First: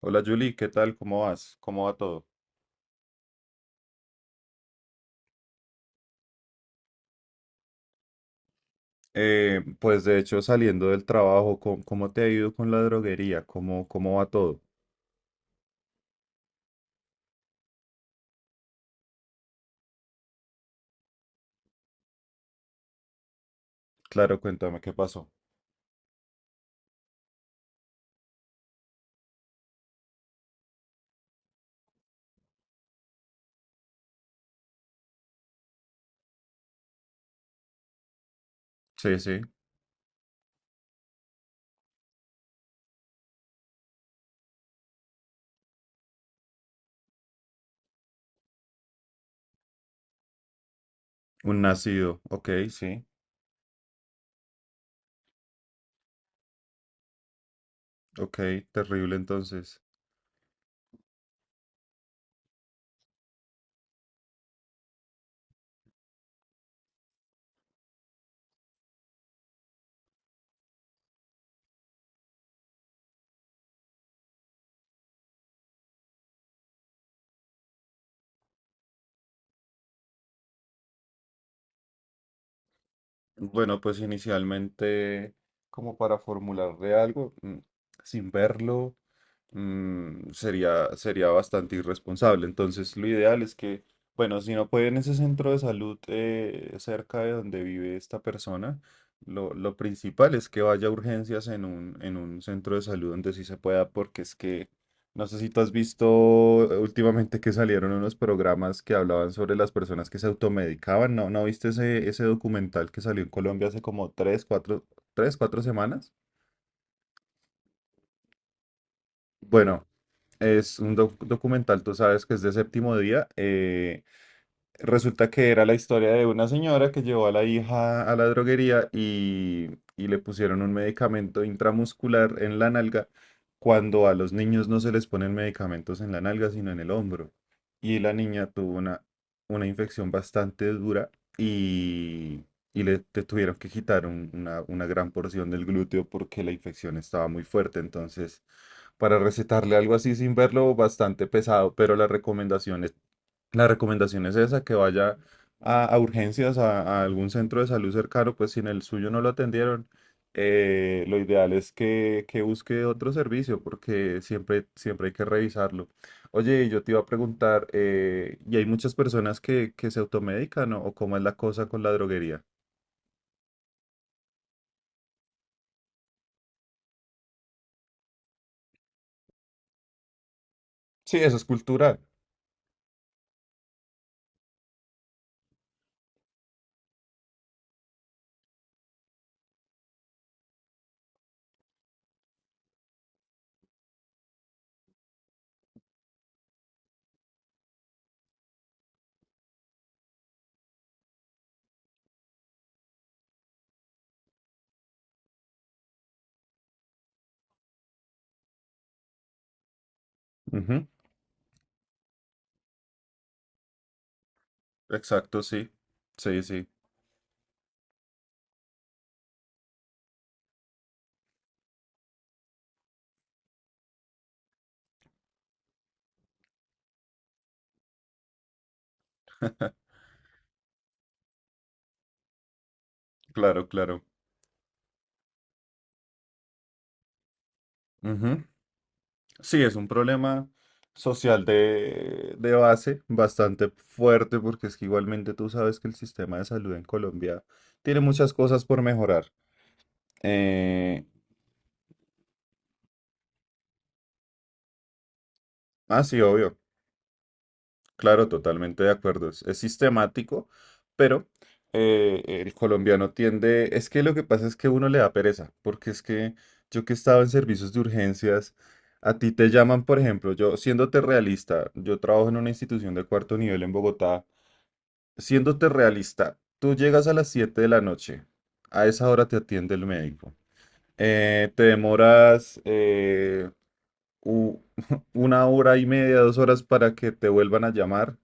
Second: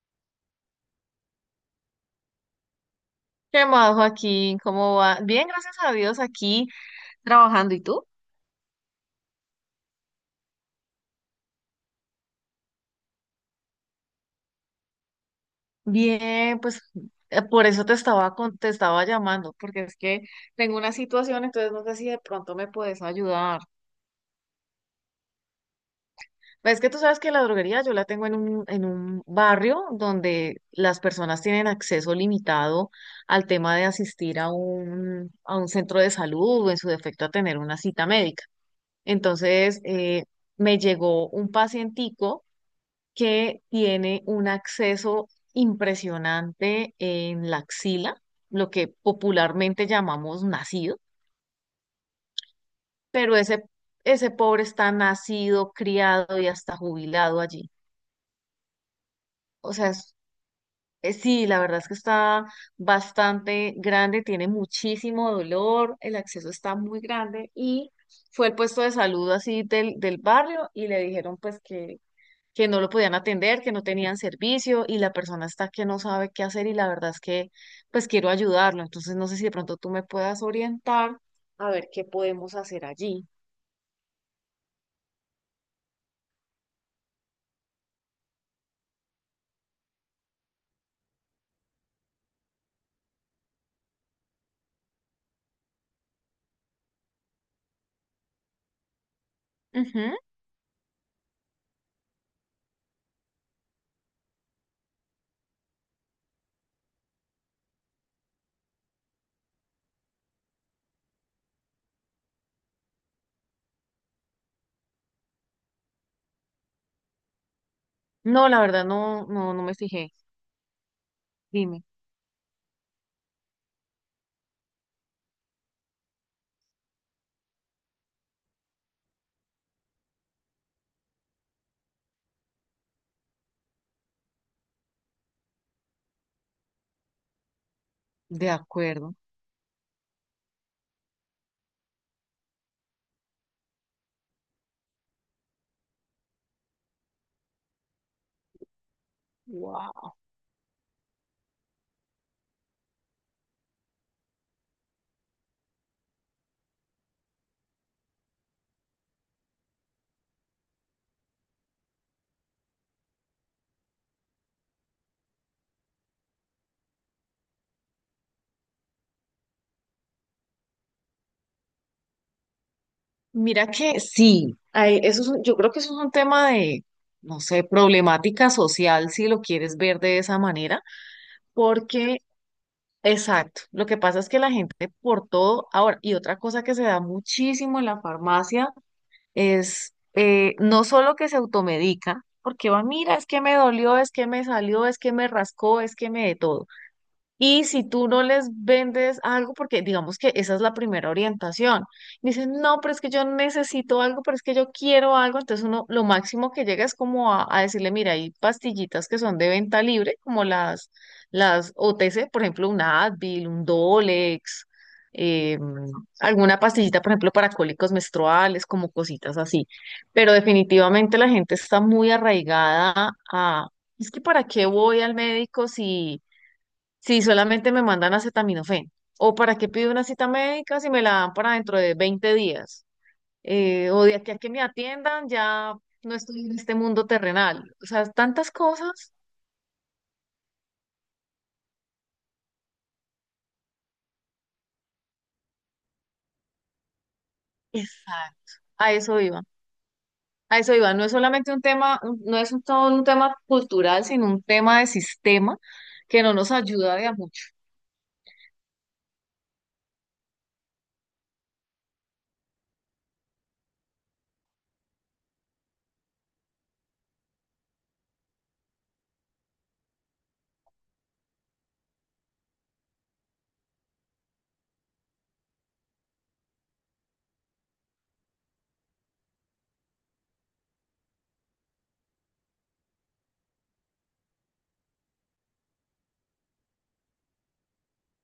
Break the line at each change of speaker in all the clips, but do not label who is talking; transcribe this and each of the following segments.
Hola Julie, ¿qué tal? ¿Cómo vas? ¿Cómo va todo?
¿Qué más, Joaquín? ¿Cómo va? Bien, gracias a Dios, aquí trabajando. ¿Y tú?
Pues de hecho, saliendo del trabajo, ¿cómo te ha ido con la droguería? ¿Cómo va todo?
Bien, pues por eso te estaba te estaba llamando, porque es que tengo una situación, entonces no sé si de pronto me puedes ayudar.
Claro, cuéntame qué pasó.
Ves que tú sabes que la droguería yo la tengo en en un barrio donde las personas tienen acceso limitado al tema de asistir a a un centro de salud o en su defecto a tener una cita médica.
Sí, sí,
Entonces, me llegó un pacientico que tiene un acceso impresionante en la axila, lo que popularmente llamamos nacido,
un nacido. Ok, sí,
pero ese pobre está nacido, criado y hasta jubilado allí.
ok, terrible
O
entonces.
sea, sí, la verdad es que está bastante grande, tiene muchísimo dolor, el acceso está muy grande y fue el puesto de salud así del barrio y le dijeron pues que no lo podían atender, que no tenían servicio y la persona está que no sabe qué hacer y la verdad es que pues quiero ayudarlo. Entonces no sé si de pronto tú me puedas orientar a ver qué podemos hacer allí.
Bueno, pues inicialmente, como para formularle algo, sin verlo. Sería bastante irresponsable. Entonces, lo ideal es que, bueno, si no puede en ese centro de salud, cerca de donde vive esta persona, lo
Ujú.
principal es que vaya a urgencias en un centro de salud donde sí se pueda, porque es que no sé si tú has visto últimamente que salieron unos programas que hablaban sobre las personas que se automedicaban. ¿No, no viste ese documental que salió en Colombia hace como tres, cuatro, tres, cuatro semanas?
No, la verdad no, no, no me
Bueno.
fijé.
Es un documental,
Dime.
tú sabes que es de séptimo día. Resulta que era la historia de una señora que llevó a la hija a la droguería y le pusieron un medicamento intramuscular en la nalga, cuando a los niños no se les ponen medicamentos en la nalga, sino en el hombro. Y la niña
De
tuvo una,
acuerdo.
una infección bastante dura y, y te tuvieron que quitar una gran porción del glúteo porque la infección estaba muy fuerte. Entonces, para recetarle algo
Wow.
así sin verlo, bastante pesado, pero la recomendación es esa, que vaya a urgencias, a algún centro de salud cercano, pues si en el suyo no lo atendieron, lo ideal es que busque otro servicio, porque siempre, siempre hay que revisarlo. Oye, yo te iba a preguntar, ¿y hay muchas personas que se automedican, o cómo es la cosa con la droguería?
Mira que sí, ay, eso es yo creo que eso es un tema de, no sé, problemática social, si lo quieres ver de esa manera,
Sí, eso es cultural.
porque... Exacto. Lo que pasa es que la gente por todo, ahora, y otra cosa que se da muchísimo en la farmacia es no solo que se automedica, porque va, mira, es que me dolió, es que me salió, es que me rascó, es que me de todo. Y si tú no les vendes algo, porque digamos que esa es la primera orientación, dicen, no, pero es que yo necesito algo, pero es que yo quiero algo, entonces uno lo máximo que llega es como a decirle, mira, hay pastillitas que son de venta libre, como
Ujú.
las OTC, por ejemplo, un Advil, un Dolex,
Exacto,
eh,
sí. Sí,
alguna
sí,
pastillita, por ejemplo, para cólicos menstruales, como cositas así. Pero definitivamente la gente está muy arraigada a, es que ¿para qué voy al médico si... si solamente me mandan acetaminofén? ¿O para qué pido una cita médica si me la dan para dentro de 20 días?
claro,
O
claro.
de aquí a que me atiendan, ya no estoy en este mundo terrenal. O sea,
Ujú.
tantas cosas.
Sí, es un problema social de base bastante fuerte, porque es que igualmente tú sabes que el sistema de salud en Colombia tiene muchas
Exacto.
cosas por
A eso
mejorar.
iba. A eso iba. No
Eh,
es solamente un tema, no es todo un tema cultural, sino un tema de sistema
ah, sí,
que no nos
obvio,
ayuda de a mucho.
claro, totalmente de acuerdo. Es sistemático, pero el colombiano tiende, es que lo que pasa es que uno le da pereza, porque es que yo, que estaba en servicios de urgencias, a ti te llaman, por ejemplo. Yo, siéndote realista, yo trabajo en una institución de cuarto nivel en Bogotá. Siéndote realista, tú llegas a las 7 de la noche, a esa hora te atiende el médico. Te demoras u- una hora y media, 2 horas para que te vuelvan a llamar,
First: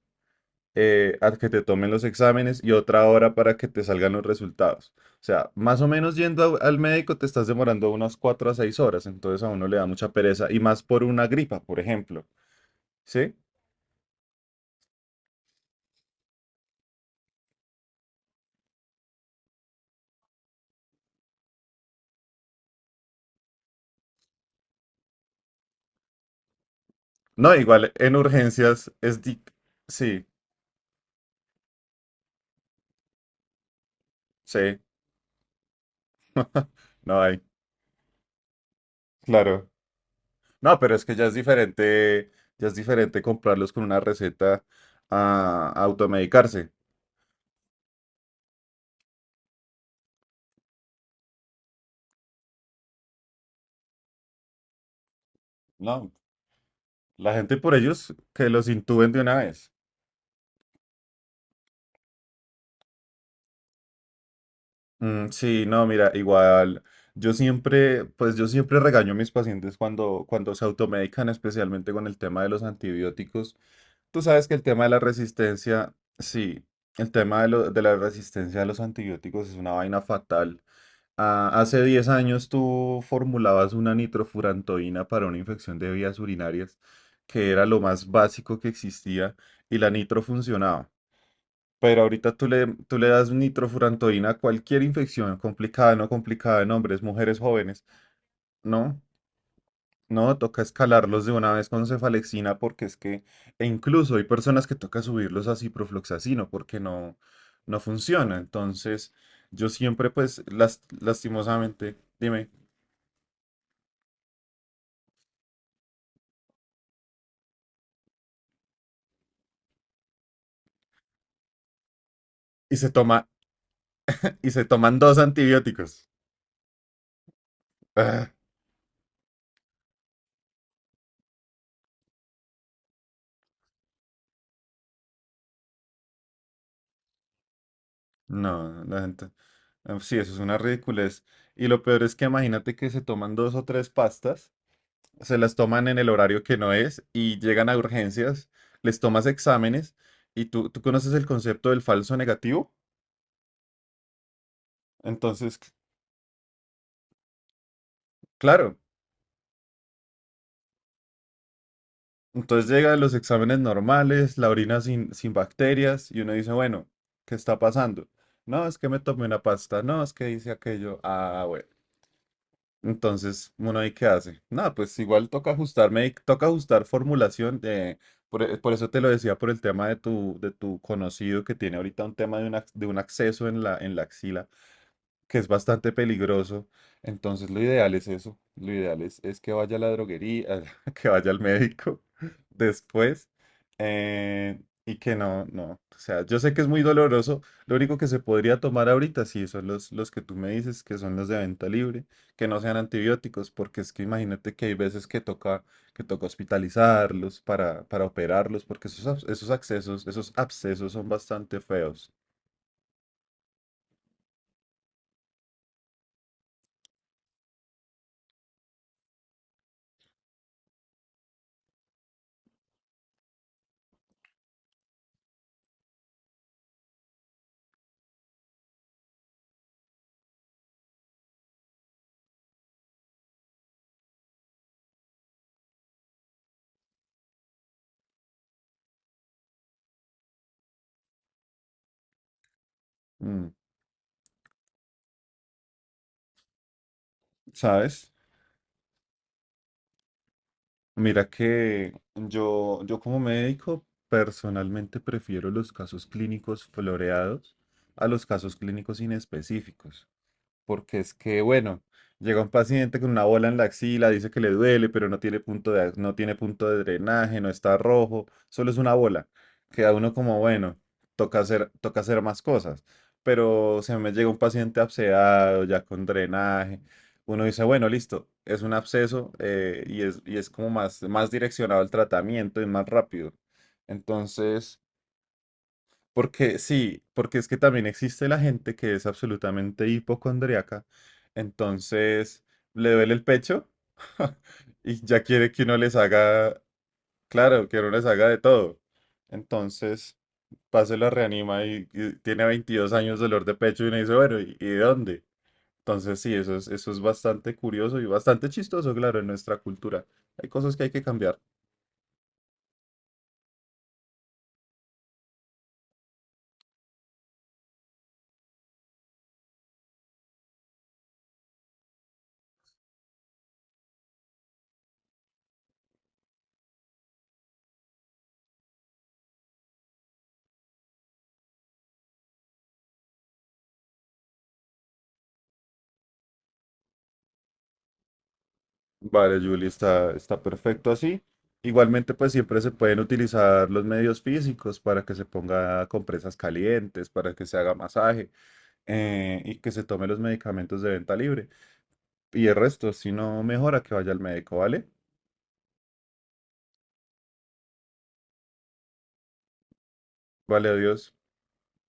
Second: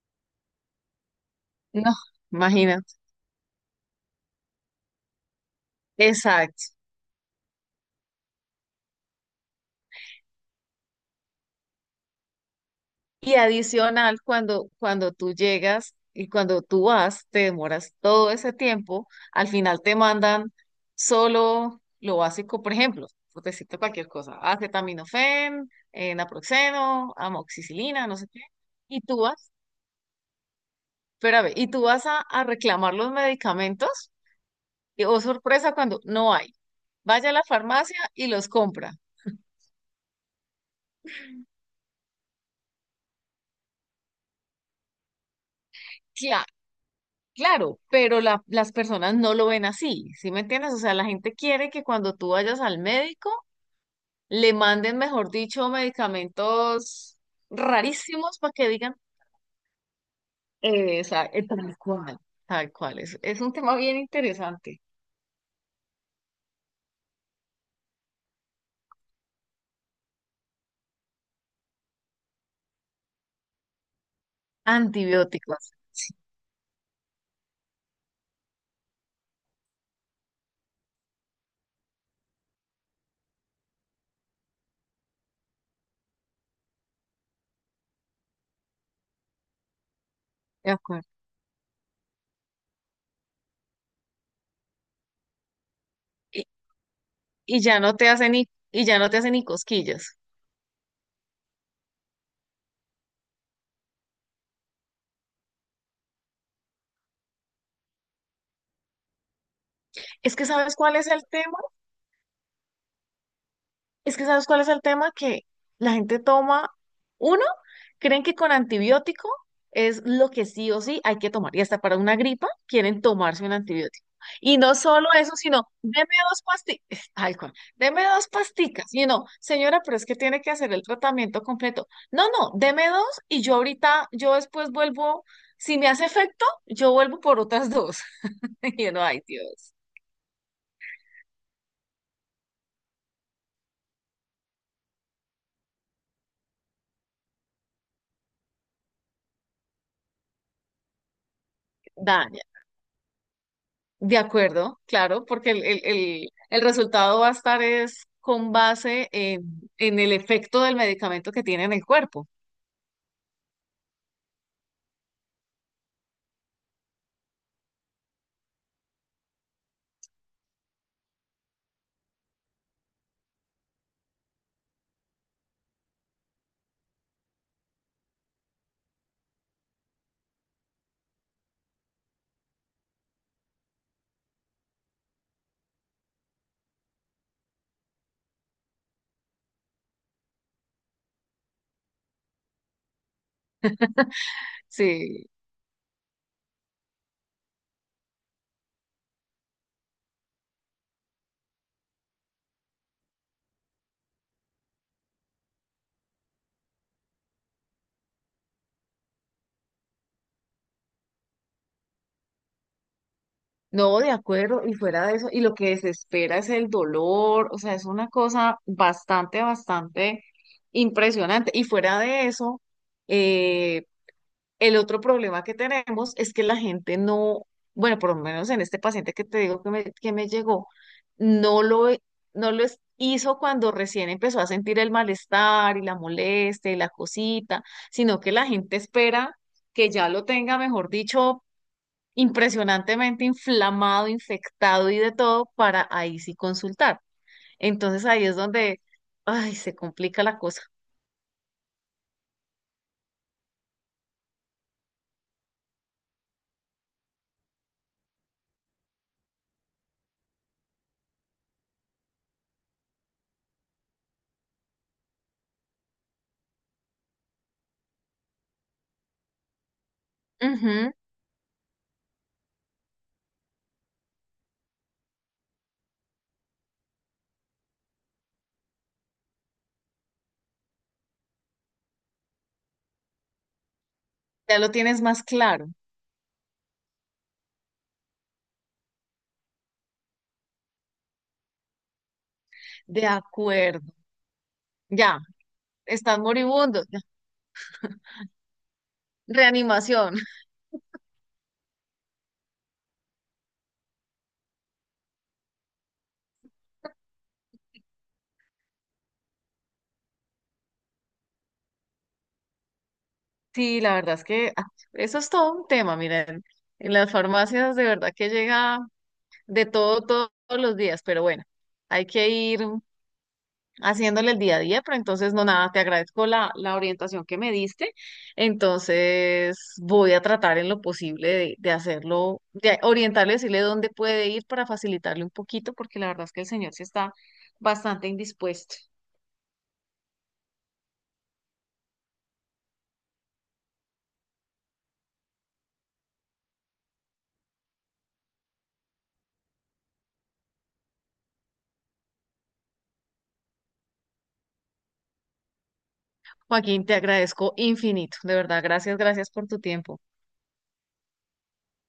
a que te tomen
No,
los exámenes y
imagínate.
otra hora para que te salgan los resultados. O sea, más o menos, yendo
Exacto.
al médico te estás demorando unas 4 a 6 horas, entonces a uno le da mucha pereza, y más por una gripa, por ejemplo. ¿Sí?
Y adicional, cuando tú llegas y cuando tú vas, te demoras todo ese tiempo, al final te mandan solo lo básico, por ejemplo, por decirte cualquier cosa, acetaminofén, naproxeno,
No, igual
amoxicilina,
en
no sé qué,
urgencias
y
es...
tú
di-
vas,
Sí,
espérame, y tú vas a reclamar los medicamentos,
sí,
y oh sorpresa cuando no hay.
no
Vaya a
hay.
la farmacia y los compra.
Claro. No, pero es que ya es diferente comprarlos con una receta a automedicarse.
Claro, pero las personas no lo ven así, ¿sí me entiendes? O sea, la gente quiere que cuando tú vayas al médico le manden, mejor dicho,
No,
medicamentos
la gente por ellos
rarísimos
que
para que
los
digan,
intuben de una vez.
o tal cual, tal cual. Es un tema bien interesante.
Sí, no, mira, igual yo siempre, pues yo siempre regaño a mis pacientes cuando se automedican, especialmente con el tema de los antibióticos. Tú sabes que el tema de la
Antibióticos,
resistencia, sí, el tema de la resistencia a los antibióticos es una vaina fatal. Ah, hace 10 años tú formulabas una nitrofurantoína para una infección de vías urinarias, que era lo más básico que existía, y la nitro
de
funcionaba.
acuerdo.
Pero ahorita tú le das nitrofurantoína a cualquier infección, complicada, no
Y,
complicada, en hombres, mujeres,
y ya
jóvenes.
no te hacen ni, y ya
No,
no te hacen ni cosquillas.
no, toca escalarlos de una vez con cefalexina, porque es que e incluso hay personas que toca subirlos a ciprofloxacino porque no, no funciona. Entonces, yo siempre,
Es
pues,
que ¿sabes cuál es el tema?
lastimosamente, dime.
Es que ¿sabes cuál es el tema? Que la gente toma, uno, creen que con antibiótico es lo que sí o sí hay que tomar. Y hasta para una gripa
y se
quieren
toma,
tomarse un antibiótico.
y
Y
se
no
toman
solo
dos
eso, sino, deme
antibióticos.
dos pastillas, tal cual, deme dos
Ah,
pasticas. Y no, señora, pero es que tiene que hacer el tratamiento completo. No, no, deme dos y yo ahorita, yo después vuelvo, si me hace efecto, yo vuelvo por otras dos.
no,
Y
la
no, ay
gente.
Dios.
Sí, eso es una ridiculez. Y lo peor es que imagínate que se toman dos o tres pastas, se las toman en el horario que no es y llegan a urgencias, les tomas exámenes y tú conoces el concepto del falso negativo.
De acuerdo, claro, porque
Entonces,
el resultado va a estar es con
claro,
base en el efecto del medicamento que tiene en el cuerpo.
entonces llegan los exámenes normales, la orina sin bacterias, y uno dice, bueno, ¿qué está pasando? No, es que me tomé una pasta, no, es que hice aquello. Ah, bueno. Entonces, uno ahí qué hace. Nada, pues igual toca ajustar formulación. Por eso te lo decía, por el tema de tu, conocido, que tiene ahorita un tema de un acceso en la axila, que es bastante peligroso. Entonces, lo ideal es eso. Lo ideal es que vaya a la droguería, que vaya al médico después, y que
Sí,
no, no. O sea, yo sé que es muy doloroso. Lo único que se podría tomar ahorita, sí, son los que tú me dices, que son los de venta libre, que no sean antibióticos, porque es que imagínate que hay veces que toca, hospitalizarlos, para operarlos, porque esos abscesos son bastante feos.
no, de acuerdo, y fuera de eso, y lo que desespera es el dolor, o sea, es una cosa bastante, bastante impresionante. Y fuera de eso, eh, el otro problema que tenemos es que la gente no, bueno, por lo menos en este paciente que te digo que me llegó, no lo, e, no lo hizo cuando recién empezó a sentir el malestar y la molestia y la cosita, sino que la gente espera que ya lo tenga, mejor dicho, impresionantemente
Mm.
inflamado, infectado y de todo para ahí sí consultar. Entonces
¿Sabes?
ahí es donde, ay, se complica la cosa.
Mira que yo como médico personalmente prefiero los casos clínicos floreados a los casos clínicos inespecíficos. Porque es que, bueno, llega un paciente con una bola en la axila, dice que le duele, pero no tiene punto de drenaje, no está rojo, solo es una bola. Queda uno como, bueno,
Ujú.
toca hacer más cosas. Pero se me llega un paciente abscedado, ya con drenaje. Uno dice, bueno, listo, es un absceso, y es como más, más direccionado el tratamiento y más rápido.
Ya lo
Entonces,
tienes más claro.
porque sí, porque es que también existe la gente que es absolutamente hipocondriaca. Entonces, le
De
duele el pecho
acuerdo.
y
Ya.
ya quiere que uno les
Están
haga,
moribundos. Ya.
claro, que uno les haga de todo.
Reanimación.
Entonces, pase la reanima y tiene 22 años de dolor de pecho y uno dice, bueno, ¿y de dónde? Entonces, sí, eso es bastante curioso y bastante chistoso, claro, en nuestra cultura. Hay cosas que hay que cambiar.
Sí, la verdad es que ah, eso es todo un tema, miren. En las farmacias de verdad que llega de todo, todos los días, pero bueno, hay que ir haciéndole el día a día, pero entonces no nada, te agradezco la orientación que me diste. Entonces voy a tratar en lo posible de hacerlo, de orientarle, decirle dónde puede ir para facilitarle un poquito, porque la verdad es que el señor sí está bastante indispuesto.
Vale, Julie, está perfecto así. Igualmente, pues siempre se pueden utilizar los medios físicos para que se ponga compresas calientes, para que se haga masaje, y que se tome los medicamentos de venta libre. Y el resto, si no mejora, que vaya al médico, ¿vale?
Joaquín, te agradezco infinito, de verdad, gracias, gracias por tu tiempo.
Vale, adiós.